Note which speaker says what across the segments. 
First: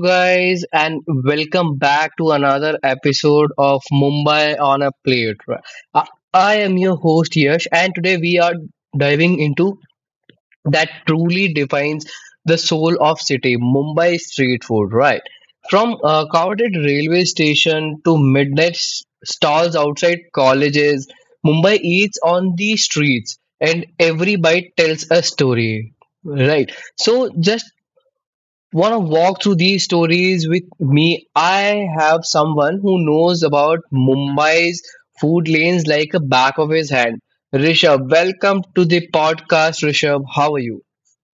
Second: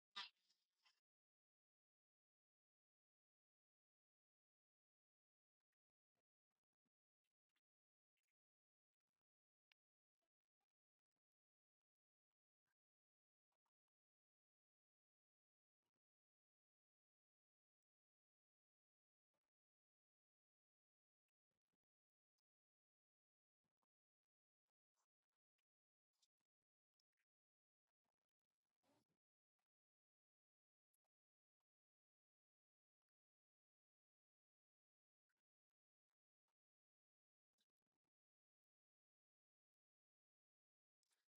Speaker 1: guys, and welcome back to another episode of Mumbai on a Plate. I I am your host, Yash, and today we are diving into that truly defines the soul of city Mumbai street food, right? From a crowded railway station to midnight stalls outside colleges, Mumbai eats on the streets, and every bite tells a story, right? So, just want to walk through these stories with me. I have someone who knows about Mumbai's food lanes like a back of his hand. Rishabh, welcome to the podcast. Rishabh, how are you?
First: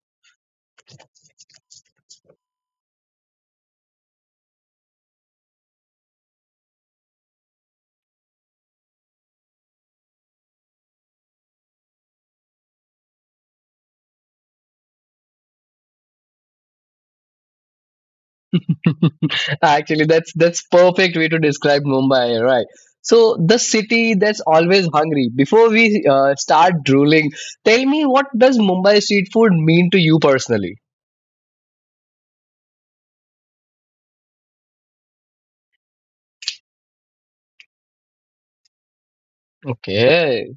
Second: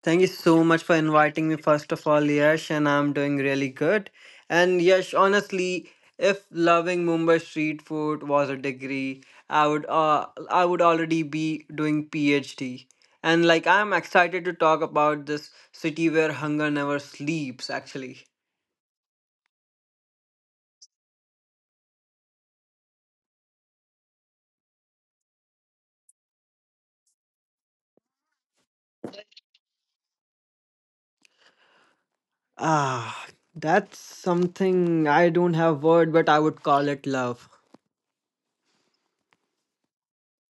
Speaker 2: Thank you so much for inviting me, first of all, Yash, and I'm doing really good. And Yash, honestly, if loving Mumbai street food was a degree, I would already be doing PhD. And like I'm excited to talk about this city where hunger never sleeps, actually.
Speaker 1: Actually, that's perfect way to describe Mumbai, right? So the city that's always hungry. Before we start drooling, tell me what does Mumbai street food mean to you personally?
Speaker 2: Ah, that's something I don't have word, but I would call it love.
Speaker 1: Okay,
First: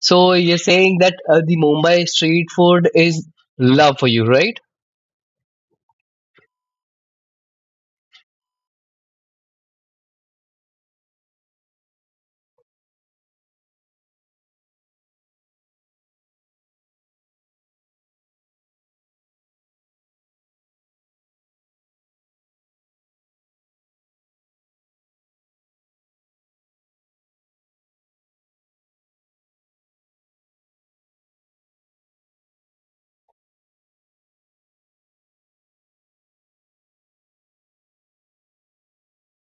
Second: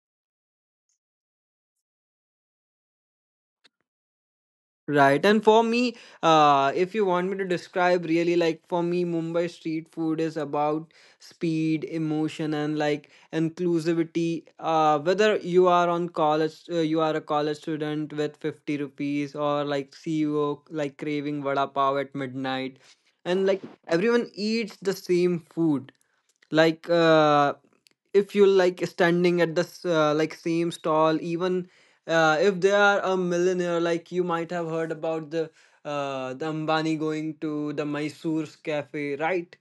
Speaker 1: so you're saying that the Mumbai street food is love for you, right?
Speaker 2: Right. And for me, if you want me to describe really like for me, Mumbai street food is about speed, emotion, and like inclusivity. Whether you are a college student with 50 rupees or like CEO, like craving vada pav at midnight. And like everyone eats the same food. Like uh, if you like standing at the like same stall even if they are a millionaire, like you might have heard about the Ambani going to the Mysore's cafe, right?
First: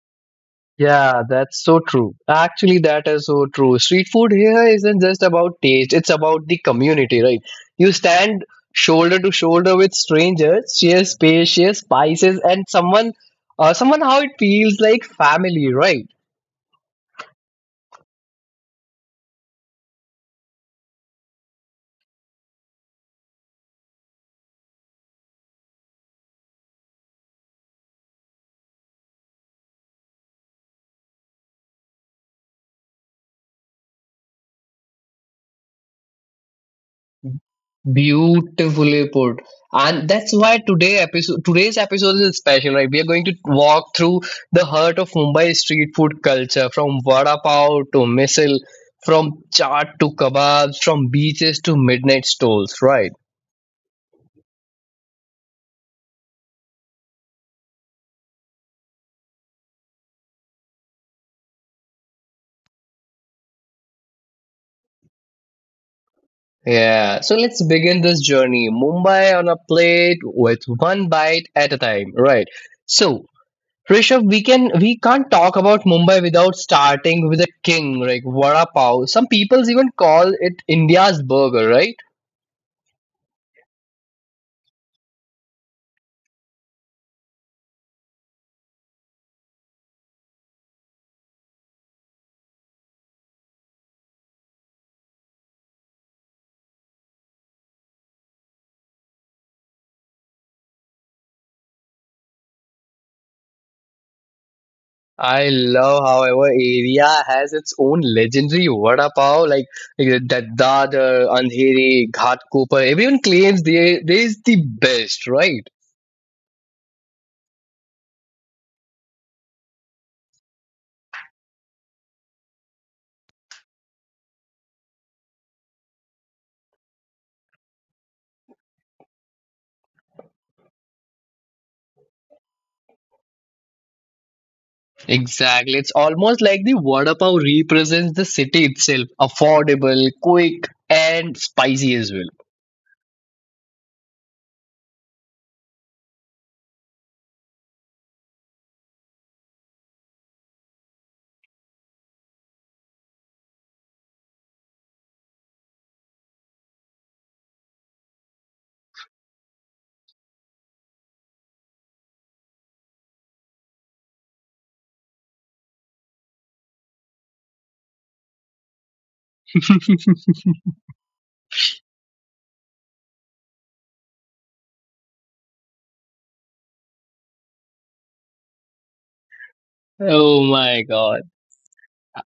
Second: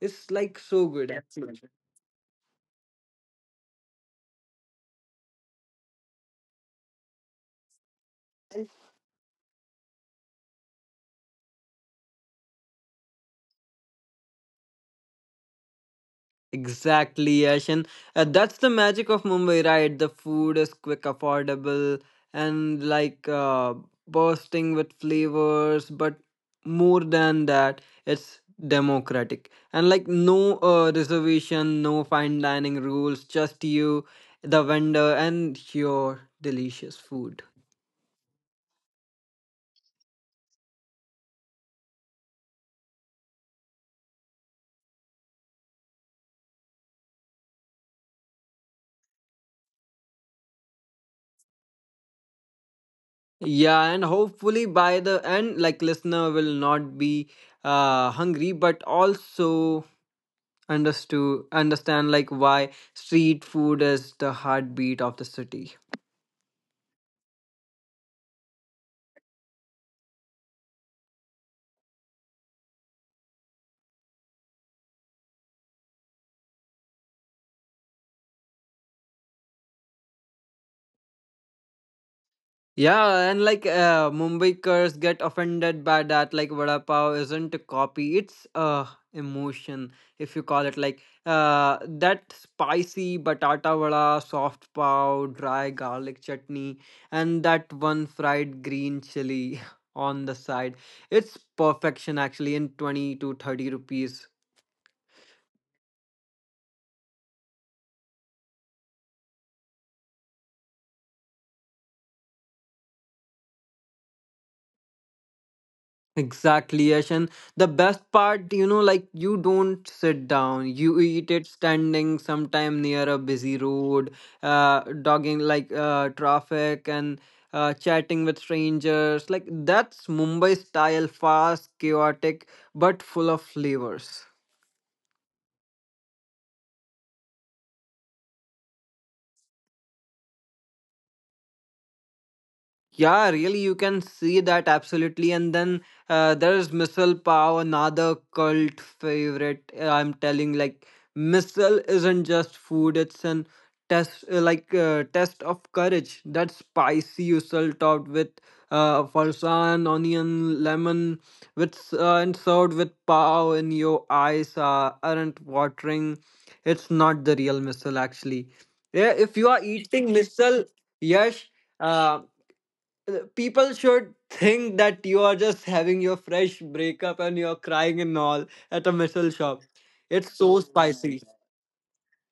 Speaker 2: It's like so good.
Speaker 1: Yeah,
Speaker 2: Yes,
Speaker 1: that's so true. Actually, that is so true. Street food here isn't just about taste, it's about the community, right? You stand shoulder to shoulder with strangers, share space, share spices, and someone, someone how it feels like family, right?
Speaker 2: exactly, Yash. And that's the magic of Mumbai, right? The food is quick, affordable, and like bursting with flavors. But more than that, it's democratic. And like no reservation, no fine dining rules, just you, the vendor, and your delicious food.
Speaker 1: Beautifully put. And that's why today's episode is special, right? We are going to walk through the heart of Mumbai street food culture, from vada pav to Misal, from chaat to kebabs, from beaches to midnight stalls, right?
Speaker 2: Yeah, and hopefully by the end, like listener will not be hungry, but also understood understand like why street food is the heartbeat of the city.
Speaker 1: Yeah, so let's begin this journey. Mumbai on a plate with one bite at a time, right? So, Rishabh, we can't talk about Mumbai without starting with a king, like vada pav. Some people even call it India's burger, right?
Speaker 2: Yeah, and like mumbaikars get offended by that. Like vada pav isn't a copy, it's a emotion. If you call it like uh that spicy batata vada, soft pav, dry garlic chutney, and that one fried green chili on the side, it's perfection, actually, in 20 to 30 rupees.
Speaker 1: I love how our area has its own legendary vada pav, like that Dadar, Andheri, Ghatkopar. Everyone claims they is the best, right?
Speaker 2: Exactly, Yash. And the best part, you know, like you don't sit down, you eat it standing, sometime near a busy road, dogging like traffic and chatting with strangers. Like that's Mumbai style, fast, chaotic, but full of flavors.
Speaker 1: Exactly. It's almost like the vada pav represents the city itself. Affordable, quick, and spicy as well.
Speaker 2: Yeah, really, you can see that absolutely. And then there's Missile Pow, another cult favorite. I'm telling, like, Missile isn't just food; it's an test of courage. That spicy usul topped with farsan, onion, lemon, and served with pow, in your eyes aren't watering. It's not the real missile, actually. Yeah, if you are eating missile, yes. uh, People should think that you are just having your fresh breakup and you're crying and all at a missile shop. It's
Speaker 1: Oh
Speaker 2: so
Speaker 1: my
Speaker 2: spicy.
Speaker 1: god.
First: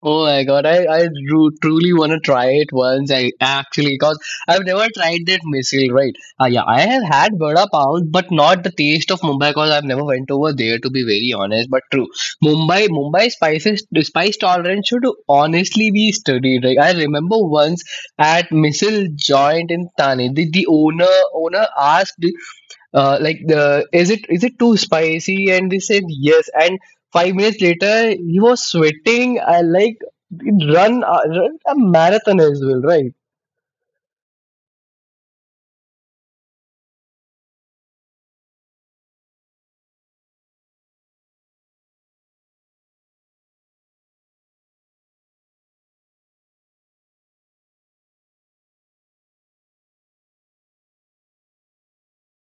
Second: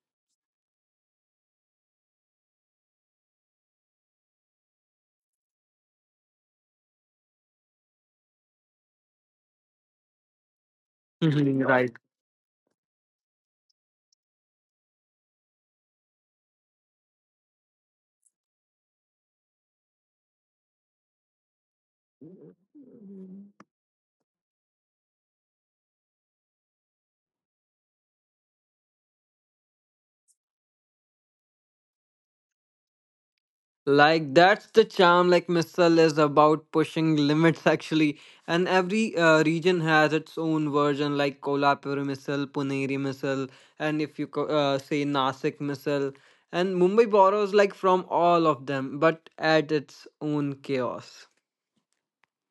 Speaker 1: Oh my god, I truly want to try it once. I actually, because I've never tried that missile, right? Yeah, I have had vada pav, but not the taste of Mumbai because I've never went over there to be very
Speaker 2: Mhm,
Speaker 1: honest. But
Speaker 2: right.
Speaker 1: true, Mumbai spices the spice tolerance should honestly be studied. Like I remember once at missile joint in Thane, the owner asked like the is it too spicy, and they said yes, and 5 minutes later he was sweating. I like run a marathon as well, right?
Speaker 2: Like that's the charm. Like missile is about pushing limits, actually, and every region has its own version. Like Kolhapur missile, Puneri missile, and if you co- say Nasik missile, and Mumbai borrows like from all of them, but at its own chaos.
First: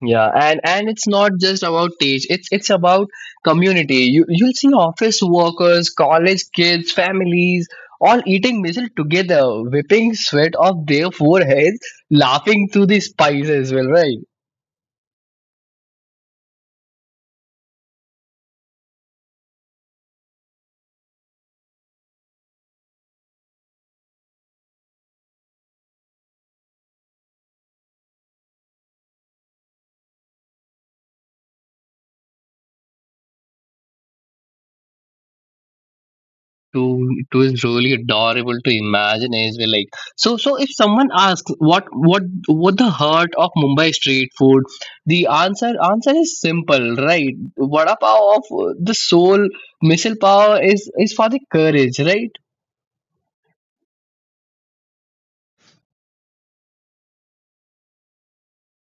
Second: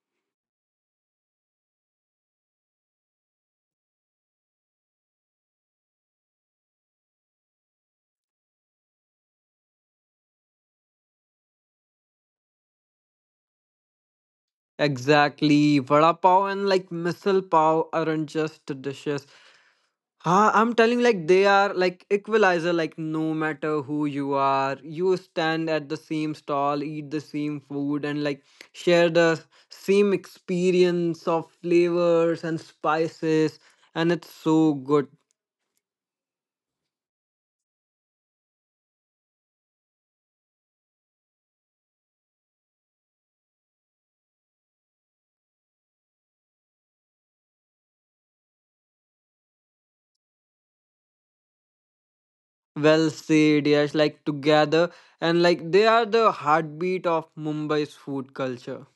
Speaker 1: Yeah, and it's not just about age, it's about community. You you'll see office workers, college kids, families all eating meal together, whipping sweat off their foreheads, laughing through the spice as well, right?
Speaker 2: Exactly. Vada pav and like missile pav aren't just dishes. Huh, I'm telling you, like they are like equalizer, like no matter who you are, you stand at the same stall, eat the same food, and like share the same experience of flavors and spices, and it's so good.
Speaker 1: Too, it was really adorable to imagine as well, like so so if someone asks what what the heart of Mumbai street food, the answer is simple, right? Vada pav of the soul, missile pav is for the courage, right?
Speaker 2: Well said, yes, like together, and like they are the heartbeat of Mumbai's food culture.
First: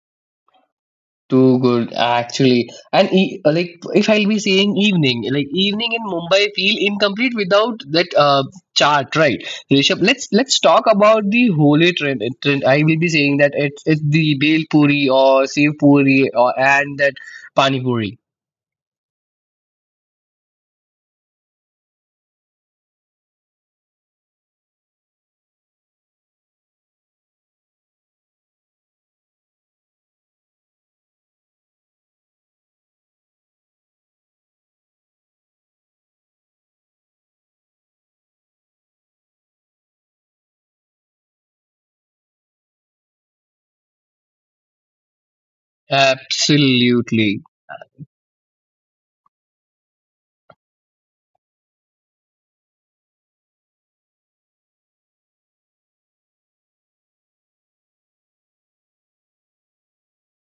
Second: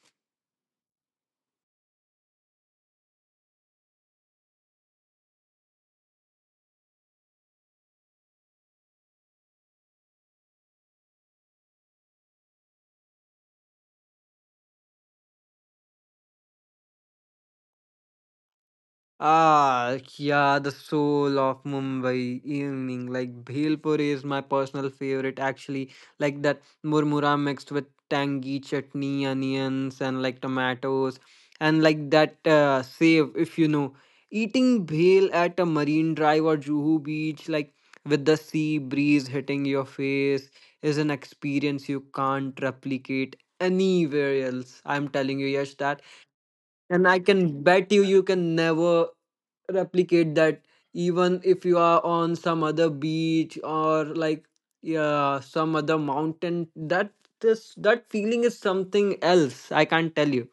Speaker 1: Too good, actually. And like, if I'll be saying evening, like evening in Mumbai feel incomplete without that chart, right? Rishabh, let's talk about the holy trend. I will be saying that it's the bel puri or sev puri or and that pani puri.
Speaker 2: Ah, yeah, the soul of Mumbai evening. Like Bhelpuri is my personal favorite, actually. Like that murmura mixed with tangy chutney, onions, and like tomatoes, and like that save, if you know. Eating bhel at a marine drive or Juhu beach, like with the sea breeze hitting your face, is an experience you can't replicate anywhere else. I'm telling you, Yash, that and I
Speaker 1: Absolutely.
Speaker 2: can bet you, you can never replicate that, even if you are on some other beach or like, yeah, some other mountain. That this that feeling is something else. I can't tell you.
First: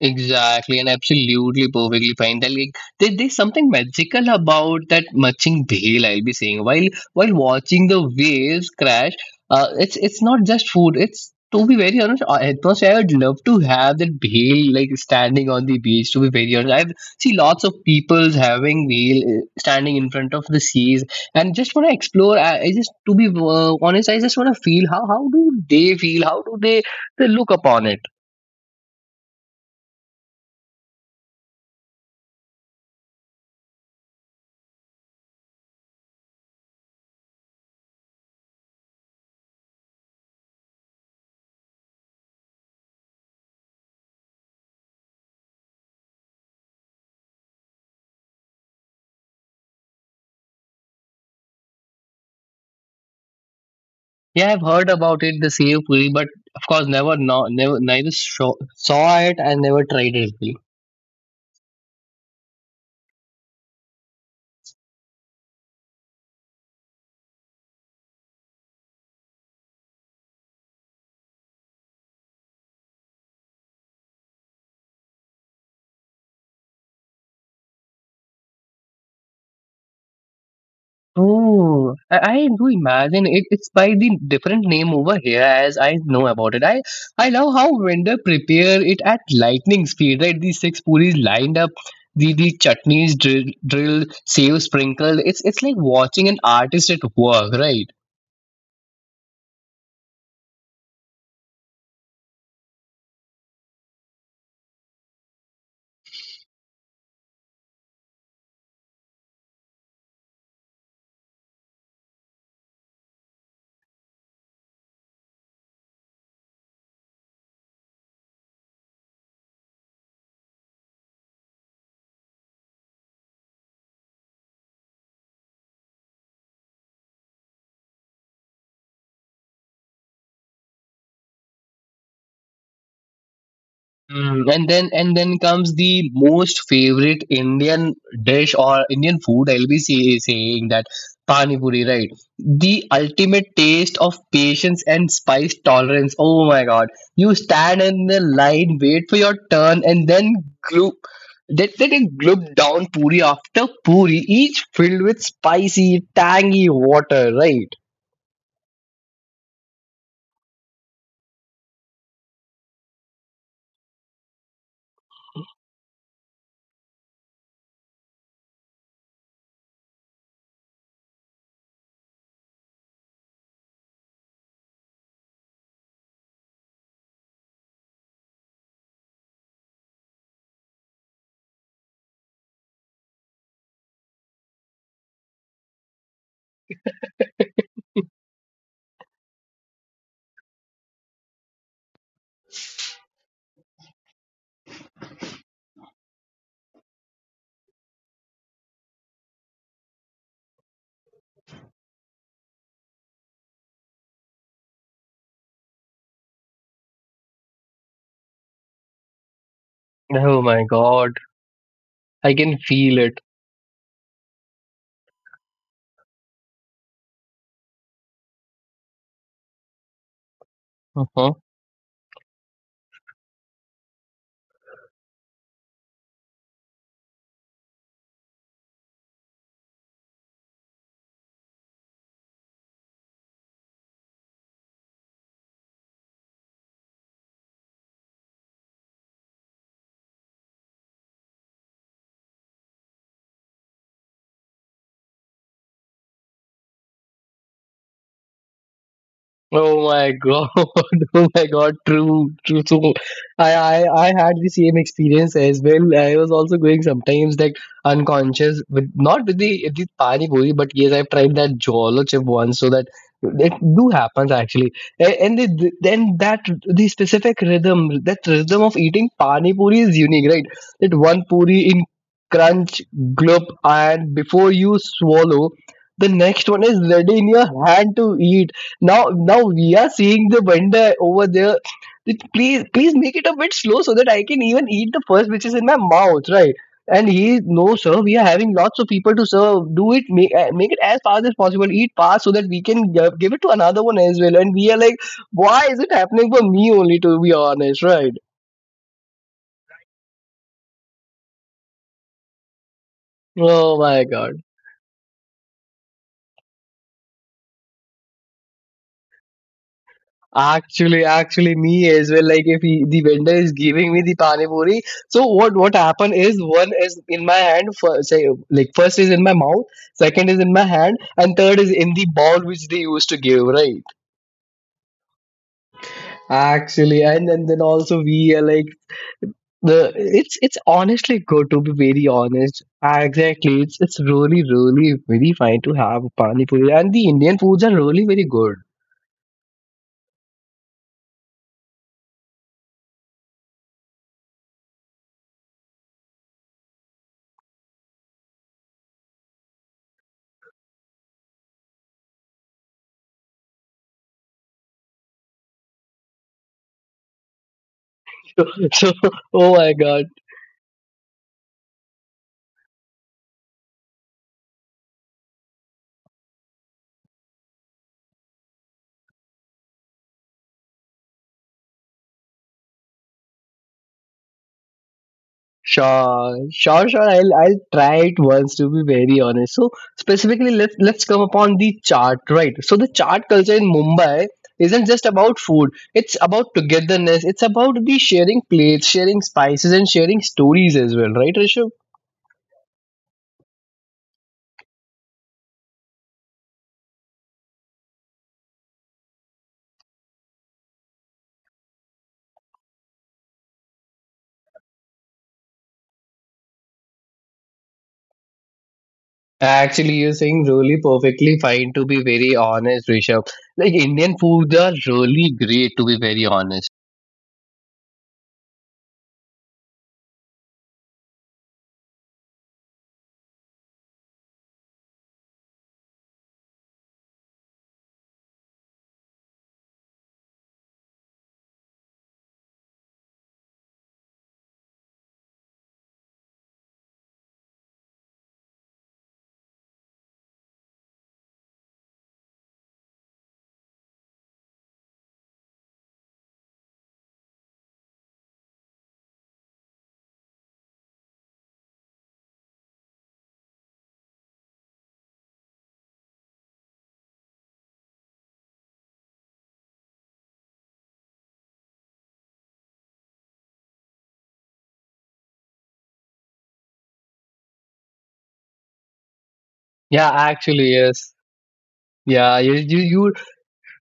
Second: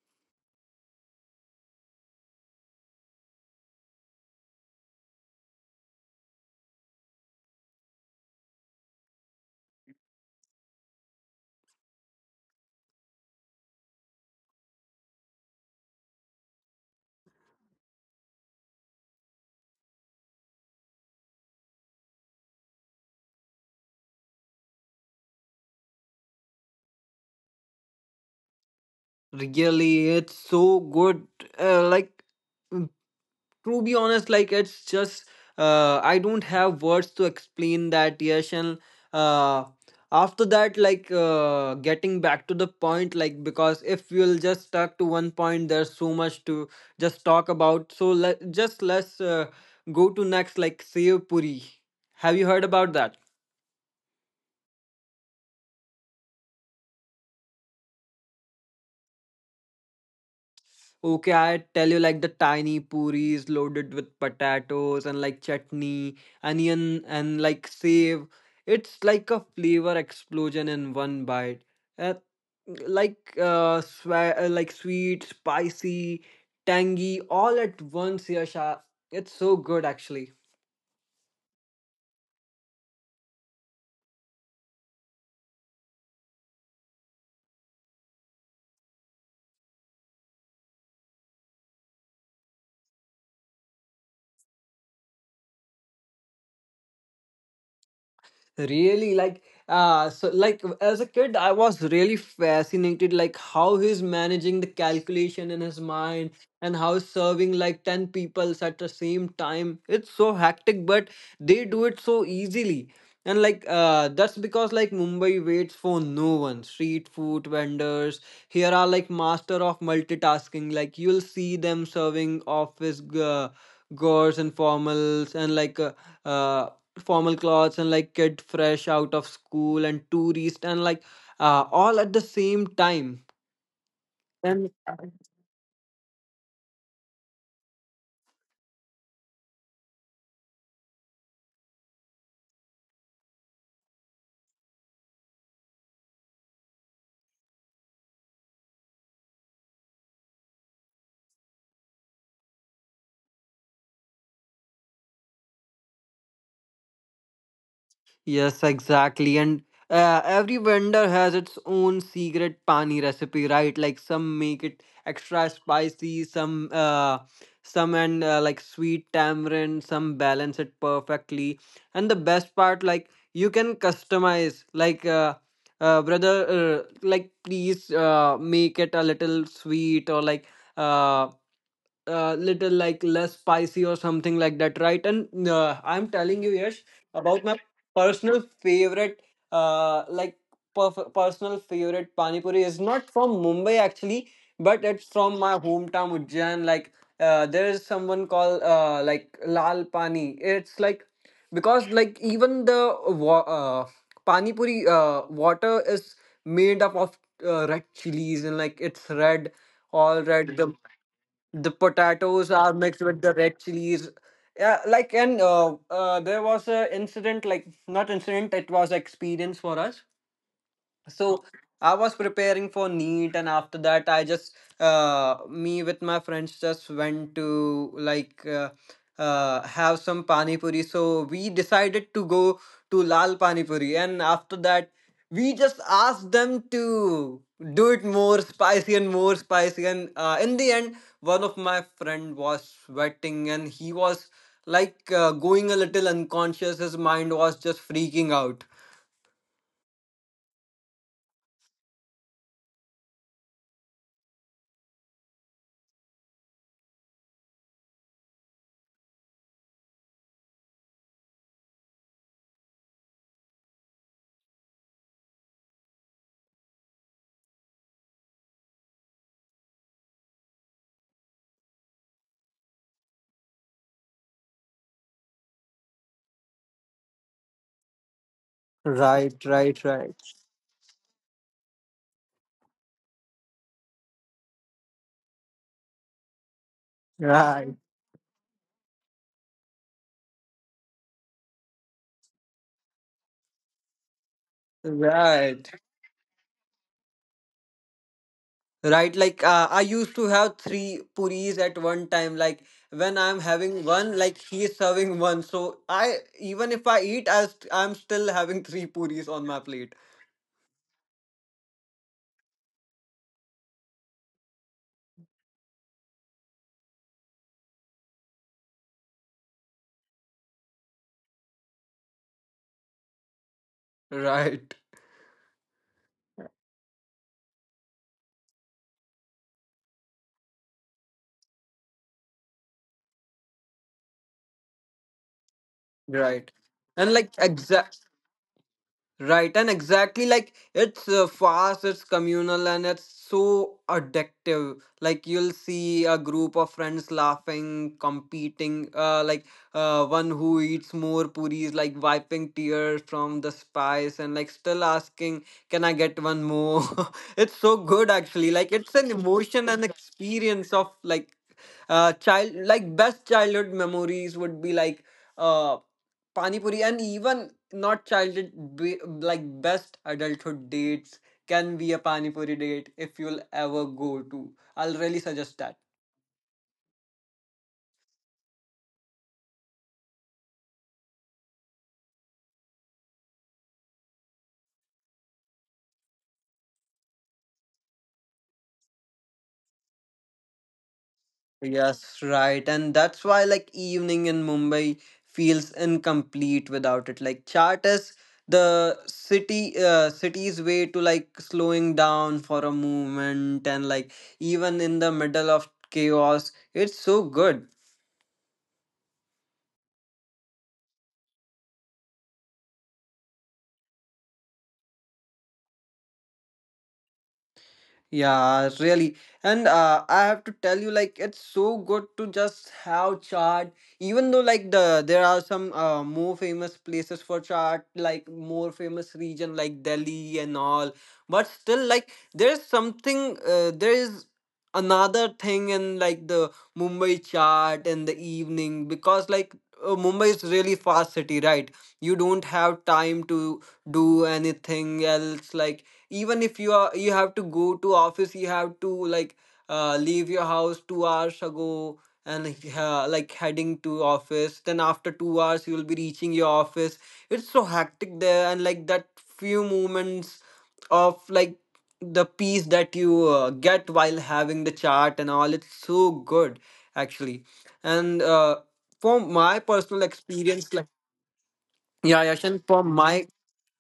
Speaker 1: Exactly, and absolutely perfectly fine. That like there's something magical about that matching bhel. I'll be saying while watching the waves crash. It's not just food. It's to be very honest, atmosphere. I would love to have that bhel like standing on the beach. To be very honest, I've see lots of people having bhel standing in front of the seas, and just want to explore. I just to be honest, I just want to feel how do they feel? How do they look upon it?
Speaker 2: Really, it's so good. Like to be honest, like it's just I don't have words to explain that, yes. And uh, after that, like getting back to the point, like because if we'll just stuck to one point there's so much to just talk about, so let's go to next, like sev puri. Have you heard about that?
Speaker 1: Yeah, I've heard about it, the Sev Puri, but of course, never, neither saw it, and never tried it.
Speaker 2: Okay, I tell you, like the tiny puris loaded with potatoes and like chutney, onion and like save. It's like a flavor explosion in one bite. Uh, like sweet, spicy, tangy, all at once, Yasha. It's so good, actually.
Speaker 1: Oh, I do imagine it. It's by the different name over here, as I know about it. I love how vendor prepare it at lightning speed. Right, these six puris lined up, the chutneys drilled, save sprinkled. It's like watching an artist at work, right?
Speaker 2: Really, like so like as a kid I was really fascinated, like how he's managing the calculation in his mind and how he's serving like 10 people at the same time. It's so hectic, but they do it so easily. And like that's because like mumbai waits for no one. Street food vendors here are like master of multitasking. Like you'll see them serving office girls and formals and like uh, formal clothes and like kid fresh out of school and tourist and like all at the same time,
Speaker 1: Mm, and
Speaker 2: and
Speaker 1: then comes the most favorite Indian dish or Indian food. Saying that pani puri, right? The ultimate taste of patience and spice tolerance. Oh my God! You stand in the line, wait for your turn, and then group that then it gulp down puri after puri, each filled with spicy, tangy water, right?
Speaker 2: yes, exactly. And every vendor has its own secret pani recipe, right? Like some make it extra spicy, some and like sweet tamarind, some balance it perfectly. And the best part, like you can customize, like brother, like please make it a little sweet or like uh little like less spicy or something like that, right? And I'm telling you, Yash, about my personal favorite, like perf- personal favorite pani puri is not from Mumbai, actually, but it's from my hometown Ujjain. Like there is someone called like Lal Pani. It's like because like even the pani puri water is made up of red chilies and like it's red, all
Speaker 1: Oh
Speaker 2: red.
Speaker 1: my God!
Speaker 2: The
Speaker 1: I
Speaker 2: potatoes
Speaker 1: can
Speaker 2: are
Speaker 1: feel
Speaker 2: mixed with the red chilies, yeah. Like and there was a incident, like not incident, it was experience for us.
Speaker 1: it.
Speaker 2: So I was preparing for NEET, and after that, I just me with my friends just went to like have some pani puri. So we decided to go to Lal Pani Puri, and after that, we just asked them to do it more spicy. And in the end, one of my friend was sweating, and he was like going a little unconscious. His mind was just freaking out.
Speaker 1: Oh my god! Oh my god! True, true. So I had the same experience as well. I was also going sometimes like unconscious with not with the pani puri, but yes, I've tried that jawlo chip once. So that it do happens actually, and, and the specific rhythm, that rhythm of eating pani puri is unique, right? That one puri in crunch, gulp, and before you swallow, the next one is ready in your hand to eat now
Speaker 2: Right,
Speaker 1: Now we
Speaker 2: right,
Speaker 1: are
Speaker 2: right.
Speaker 1: seeing the vendor over there. It- please, please make it a bit slow so that I can even eat the first which is in my mouth, right? And he, no
Speaker 2: Right,
Speaker 1: sir, we are having lots of people to serve. Do it, make it as fast as possible. Eat fast so that we can give it to another one as well. And we are like, why
Speaker 2: right,
Speaker 1: is it happening for me only, to be honest, right?
Speaker 2: right. Like I used to have three puris at one time. Like when I'm
Speaker 1: Oh
Speaker 2: having
Speaker 1: my
Speaker 2: one,
Speaker 1: god.
Speaker 2: like he is serving one. So I even if I eat, I'm still having three puris on my plate.
Speaker 1: Actually, actually, me as well. Like, if he, the vendor is giving me the pani puri, so what happen is one is in my hand, for say like first is in my mouth, second is in my hand, and third is in the bowl which they used to give, right?
Speaker 2: Right,
Speaker 1: Actually, and then also we are like the it's honestly good to be very honest. Exactly, it's really really very fine to have pani
Speaker 2: right.
Speaker 1: puri, and the
Speaker 2: And like
Speaker 1: Indian foods are
Speaker 2: exact.
Speaker 1: really very good.
Speaker 2: Right, and exactly like it's fast, it's communal, and it's so addictive. Like you'll see a group of friends laughing, competing. One who eats more puris, like wiping tears from the spice, and like still asking, "Can I get one more?" It's so good, actually. Like
Speaker 1: So,
Speaker 2: it's an
Speaker 1: oh
Speaker 2: emotion
Speaker 1: my
Speaker 2: and
Speaker 1: god.
Speaker 2: experience of like child. Like best childhood memories would be like. Uh, Pani puri. And even not childhood, be like best adulthood dates can be a pani puri date if you'll ever go to. I'll really suggest that.
Speaker 1: Sure, sure, sure. I'll try it once to be very honest. So specifically, let's come upon the chart, right? So the chart culture in Mumbai isn't just about food. It's about togetherness. It's about the sharing plates, sharing spices, and sharing stories as well, right, Rishabh?
Speaker 2: Yes, right. And that's why like evening in mumbai feels incomplete without it. Like chat is the city city's way to like slowing down for a moment, and like even in the middle of chaos it's so good.
Speaker 1: Actually, you're saying really perfectly fine to be very honest, Rishabh. Like Indian foods are really great to be very honest.
Speaker 2: Yeah, really. And I have to tell you, like, it's so good to just have chart. Even though, like, there are some more famous places for chart, like more famous region like Delhi and all. But still, like, there's something. There is another thing in like the Mumbai chart in the evening, because, like, Mumbai is really fast city, right? You don't have time to do anything else, like even if you are you have to go to office, you have to like leave your house 2 hours ago, and like heading to office, then after 2 hours you will be reaching your office. It's so hectic there, and like that few moments of like the peace that you get while having the chat and all, it's so good, actually. And from my personal
Speaker 1: Yeah, actually,
Speaker 2: experience, like
Speaker 1: yes.
Speaker 2: yeah,
Speaker 1: Yeah,
Speaker 2: yashan, from
Speaker 1: you
Speaker 2: my.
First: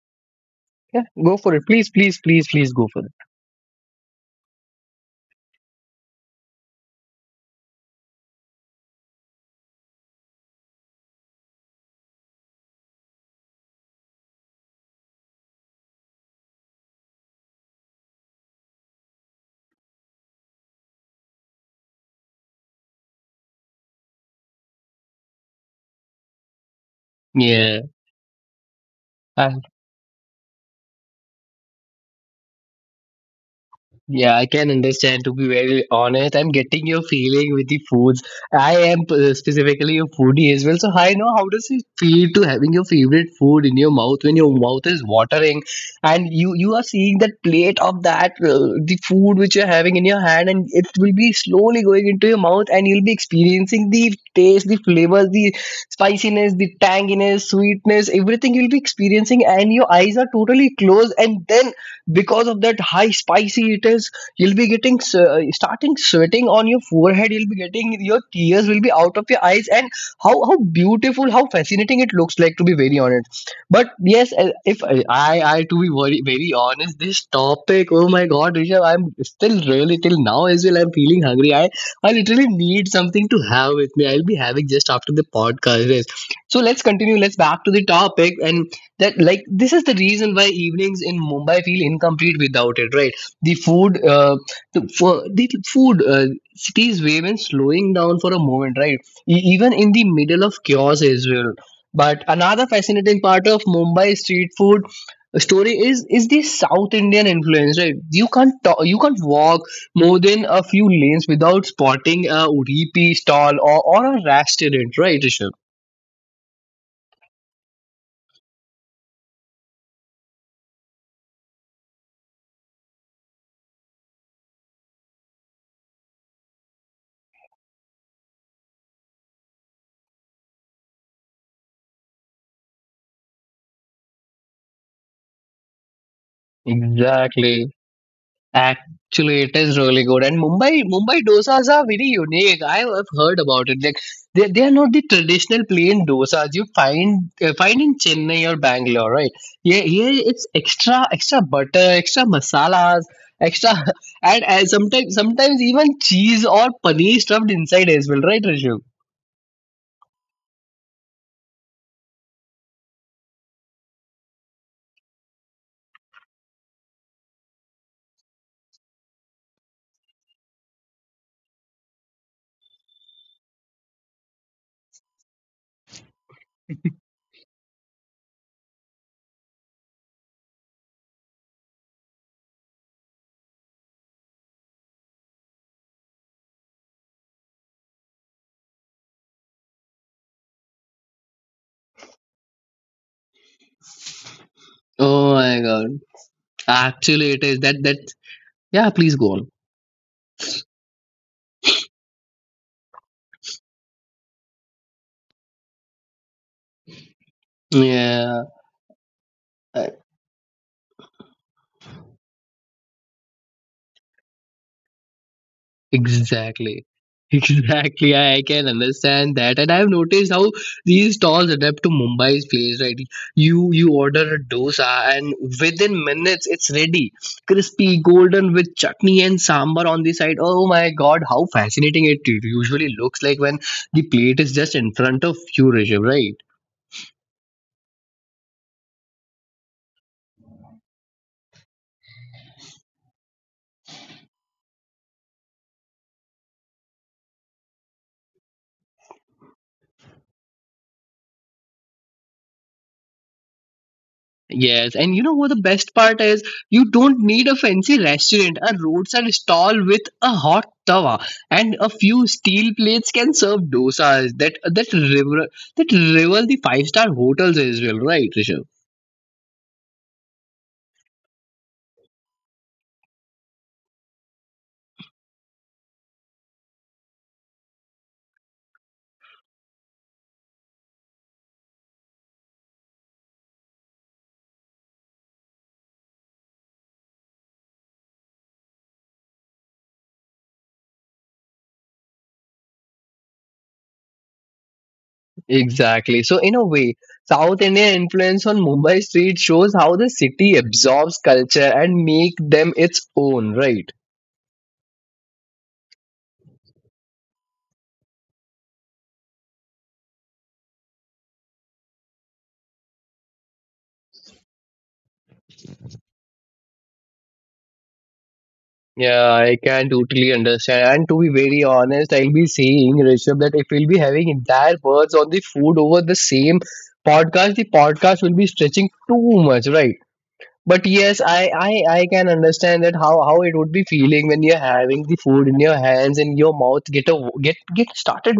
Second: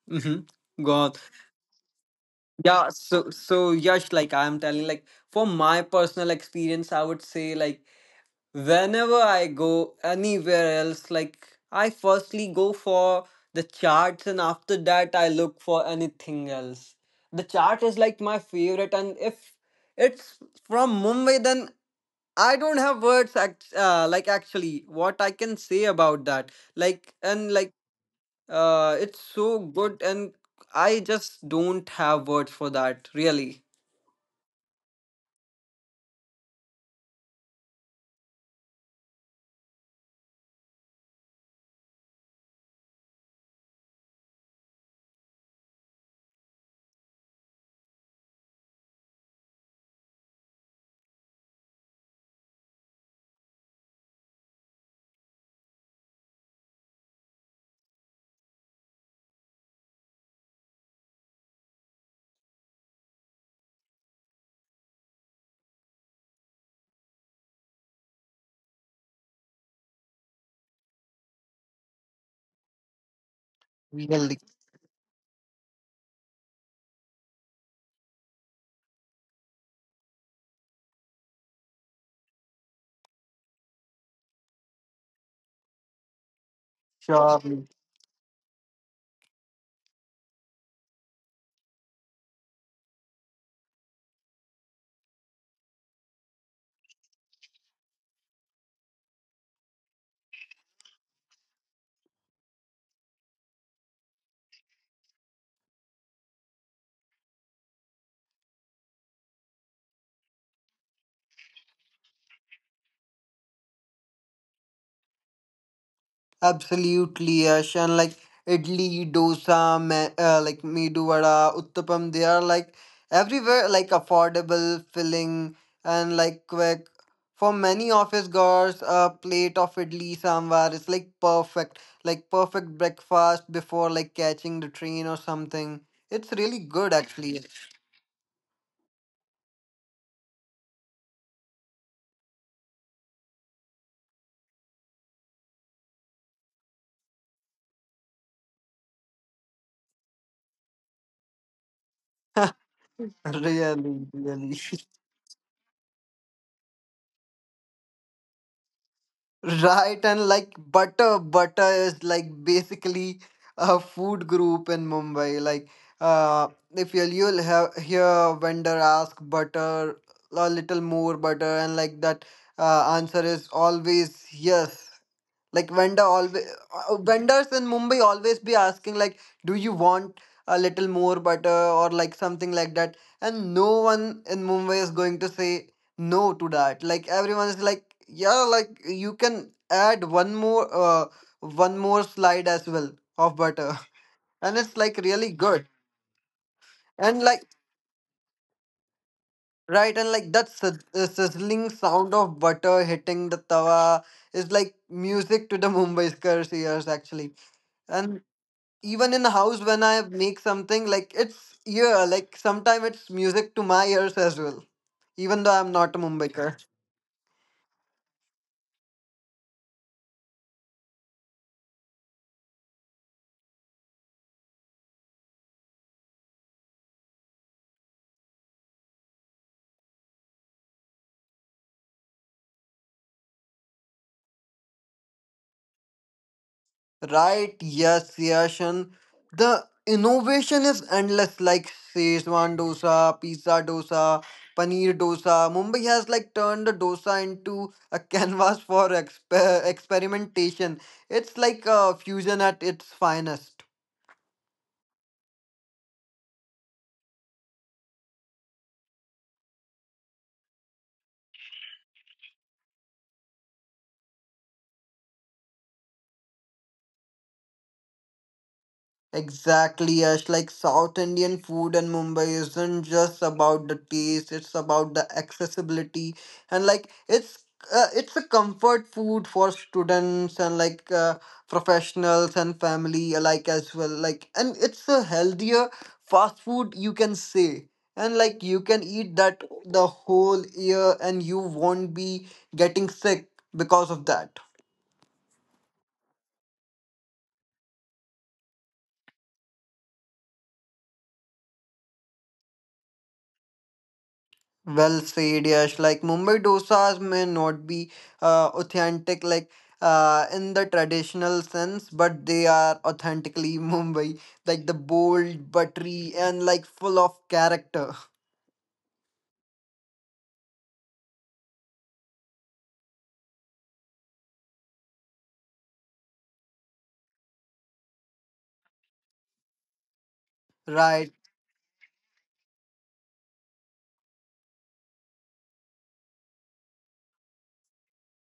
Speaker 2: Mhm. Go
Speaker 1: yeah,
Speaker 2: on.
Speaker 1: go for it. Please, please go
Speaker 2: Yeah,
Speaker 1: for
Speaker 2: so so Yash, like I'm telling, like for my personal experience, I would say like whenever I go anywhere else, like I firstly go for the charts, and after that I look for anything else. The chart is like my favorite, and if it's from Mumbai, then I don't have words. Like actually, what I can say about that, like and like
Speaker 1: it.
Speaker 2: it's
Speaker 1: Yeah.
Speaker 2: so good, and I just don't have words for that, really.
Speaker 1: Yeah, I can understand. To be very honest, I'm getting your feeling with the foods. I am specifically a foodie as well, so I know how does it feel to having your favorite food in your mouth when your mouth is watering, and you are seeing that plate of that the food which you're having in your hand, and it will be slowly going into your mouth, and you'll be experiencing the taste, the flavors, the spiciness, the tanginess, sweetness, everything you'll be experiencing, and your eyes are totally closed, and then because of that high spicy it is, you'll be getting starting sweating on your forehead. You'll be getting your tears will be out of your eyes. And how beautiful, how fascinating it looks like, to be very honest. But yes,
Speaker 2: Really,
Speaker 1: if I I, to be very very honest, this topic, oh my god Rishabh, I'm still really till now as well, I'm feeling hungry. I literally need something to have with me. I'll be having just after the podcast. Yes. So let's continue. Let's back
Speaker 2: surely,
Speaker 1: to the topic. And that like this is the reason why evenings in Mumbai feel incomplete without it, right? The food for the food, cities way when slowing down for a moment, right? Even in the middle of chaos as well. But another fascinating part of Mumbai street food story is the South Indian influence, right? You can't talk, you can't walk more than a few lanes without spotting a Udupi stall, or a restaurant, right, Rishabh?
Speaker 2: absolutely, Yash. And like idli, dosa, like medu vada, uttapam, they are like everywhere, like affordable, filling, and like quick. For many office girls, a plate of idli sambar is like perfect breakfast before like catching the train or something. It's really good, actually.
Speaker 1: Exactly. Actually, it is really good. And Mumbai dosas are very unique. I have heard about it. Like they are not the traditional plain dosas you find in Chennai or Bangalore, right? Yeah, here it's extra butter, extra masalas, extra
Speaker 2: Really, really.
Speaker 1: and sometimes even cheese or paneer stuffed inside as well, right, Rishu?
Speaker 2: Right, and like butter is like basically a food group in Mumbai. Like, if you'll have hear a vendor ask butter, a little more butter, and like that answer is always yes. Like vendors in mumbai always be asking like, do you want a little more butter or like something like that, and no one in mumbai is going to say no to that. Like everyone is like, yeah, like you can add one more slide as well of butter. And it's like
Speaker 1: Oh
Speaker 2: really
Speaker 1: my
Speaker 2: good,
Speaker 1: God!
Speaker 2: and
Speaker 1: Actually, it
Speaker 2: like
Speaker 1: is that. Yeah, please go on.
Speaker 2: right, and like that sizzling sound of butter hitting the tawa is like music to the mumbai's ears, actually. And
Speaker 1: Yeah.
Speaker 2: even in the house when I make something like it's, yeah, like sometimes it's music to my ears as well, even though I'm not a mumbaikar.
Speaker 1: Exactly. Exactly, I can understand that, and I've noticed how these stalls adapt to Mumbai's place. Right, you order a dosa, and within minutes it's ready, crispy, golden with chutney and sambar on the side. Oh my God, how fascinating it usually looks like when the plate is just in front of you, Rishabh. Right?
Speaker 2: Right, yes, yashan, the innovation is endless. Like szechuan dosa, pizza dosa, paneer dosa, mumbai has like turned the dosa into a canvas for experimentation. It's like a fusion at its finest.
Speaker 1: Yes, and you know what the best part is? You don't need a fancy restaurant. A roadside stall with a hot tawa and a few steel plates can serve dosas that rival the five-star hotels as well, right, Rishabh?
Speaker 2: Exactly, Yash. Like South Indian food in Mumbai isn't just about the taste, it's about the accessibility, and like it's a comfort food for students and like professionals and family alike as well. Like and it's a healthier fast food, you can say. And like you can eat that the whole year and you won't be getting sick because of that.
Speaker 1: Exactly. So in a way, South Indian influence on Mumbai street shows how the city absorbs culture and make them its own, right?
Speaker 2: Well said, Yash. Like Mumbai dosas may not be authentic, like in the traditional sense, but they are authentically Mumbai. Like the bold, buttery, and like full of character.
Speaker 1: Yeah, I can totally understand. And to be very honest, I'll be saying, Rishabh, that if we'll be having entire words on the food over the same podcast, the podcast will be stretching too much, right? But
Speaker 2: Right.
Speaker 1: yes, I can understand that how it would be feeling when you're having the food in your hands, and your mouth get a get get started.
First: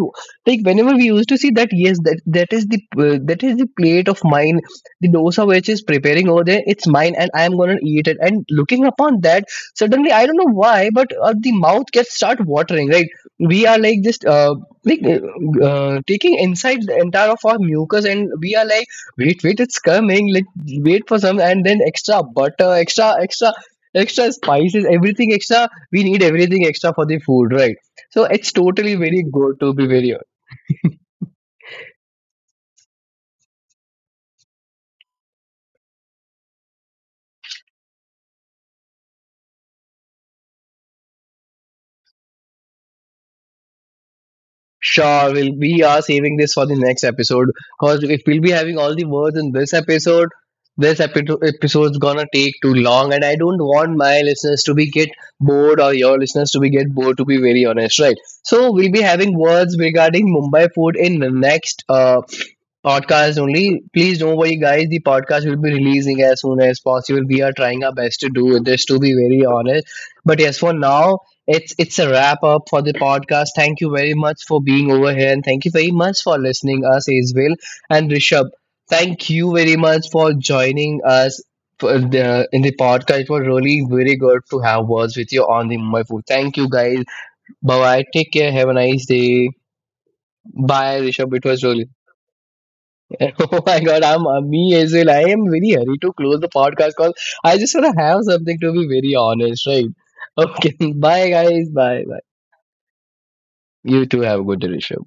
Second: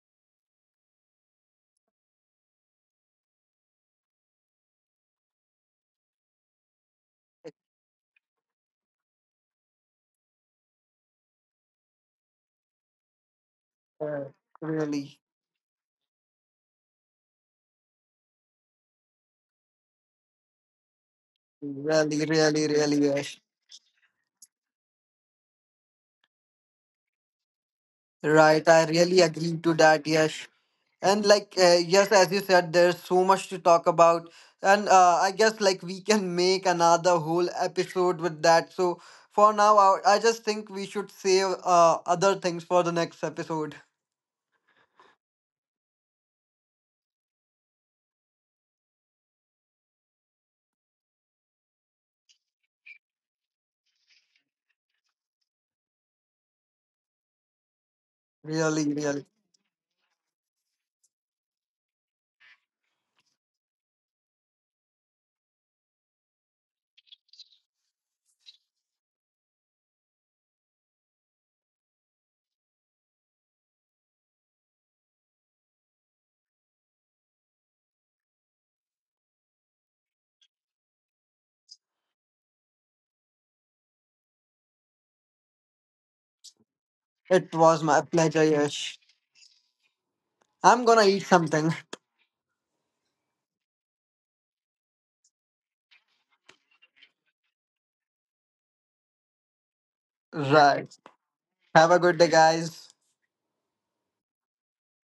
Speaker 1: Like whenever we used to see that, yes that is the plate of mine, the dosa which is preparing over there. It's mine, and I am going to eat it. And looking upon that, suddenly I don't know why but the mouth gets start watering, right? We are like
Speaker 2: Uh,
Speaker 1: just like
Speaker 2: Really,
Speaker 1: uh, taking inside the entire of our mucus, and we are like, wait, wait, it's coming. Like wait for some, and then extra
Speaker 2: really, really,
Speaker 1: butter,
Speaker 2: really, Yash.
Speaker 1: extra, extra spices, everything extra. We need everything extra for the food, right? So it's
Speaker 2: Right. I
Speaker 1: totally
Speaker 2: really
Speaker 1: very
Speaker 2: agree
Speaker 1: good
Speaker 2: to
Speaker 1: to be
Speaker 2: that,
Speaker 1: very.
Speaker 2: Yash. And like yes, as you said, there's so much to talk about, and I guess like we can make another whole episode with that. So for now, I just think we should save other things for the next episode.
Speaker 1: Sure, we are saving this for the next episode, because if we'll be having all the words in this episode, this episode's gonna take too long, and I don't want my listeners to be get bored or your listeners to be get bored, to be very honest, right? So we'll
Speaker 2: Really,
Speaker 1: be
Speaker 2: really,
Speaker 1: having words regarding Mumbai food in the next podcast only. Please don't worry, guys. The podcast will be releasing as soon as possible. We are trying our best to do this, to be very honest. But yes, for now, it's a wrap up for the podcast. Thank you very much for being over here, and thank you very much for listening us as well. And Rishabh, thank you very much for joining us for in the podcast. It was really very good to have words with you on the Mumbai food. Thank you guys.
Speaker 2: it
Speaker 1: Bye
Speaker 2: was my
Speaker 1: bye. Take
Speaker 2: pleasure,
Speaker 1: care. Have a
Speaker 2: Yash.
Speaker 1: nice day.
Speaker 2: I'm
Speaker 1: Bye,
Speaker 2: gonna eat
Speaker 1: Rishabh. It was
Speaker 2: something.
Speaker 1: really. Oh my God, I'm me as well. I am very hurry to close the podcast because I just want to have something to be very honest, right? Okay.
Speaker 2: Right.
Speaker 1: Bye, guys.
Speaker 2: Have a
Speaker 1: Bye.
Speaker 2: good day, guys.
Speaker 1: You too have a good day, Rishabh.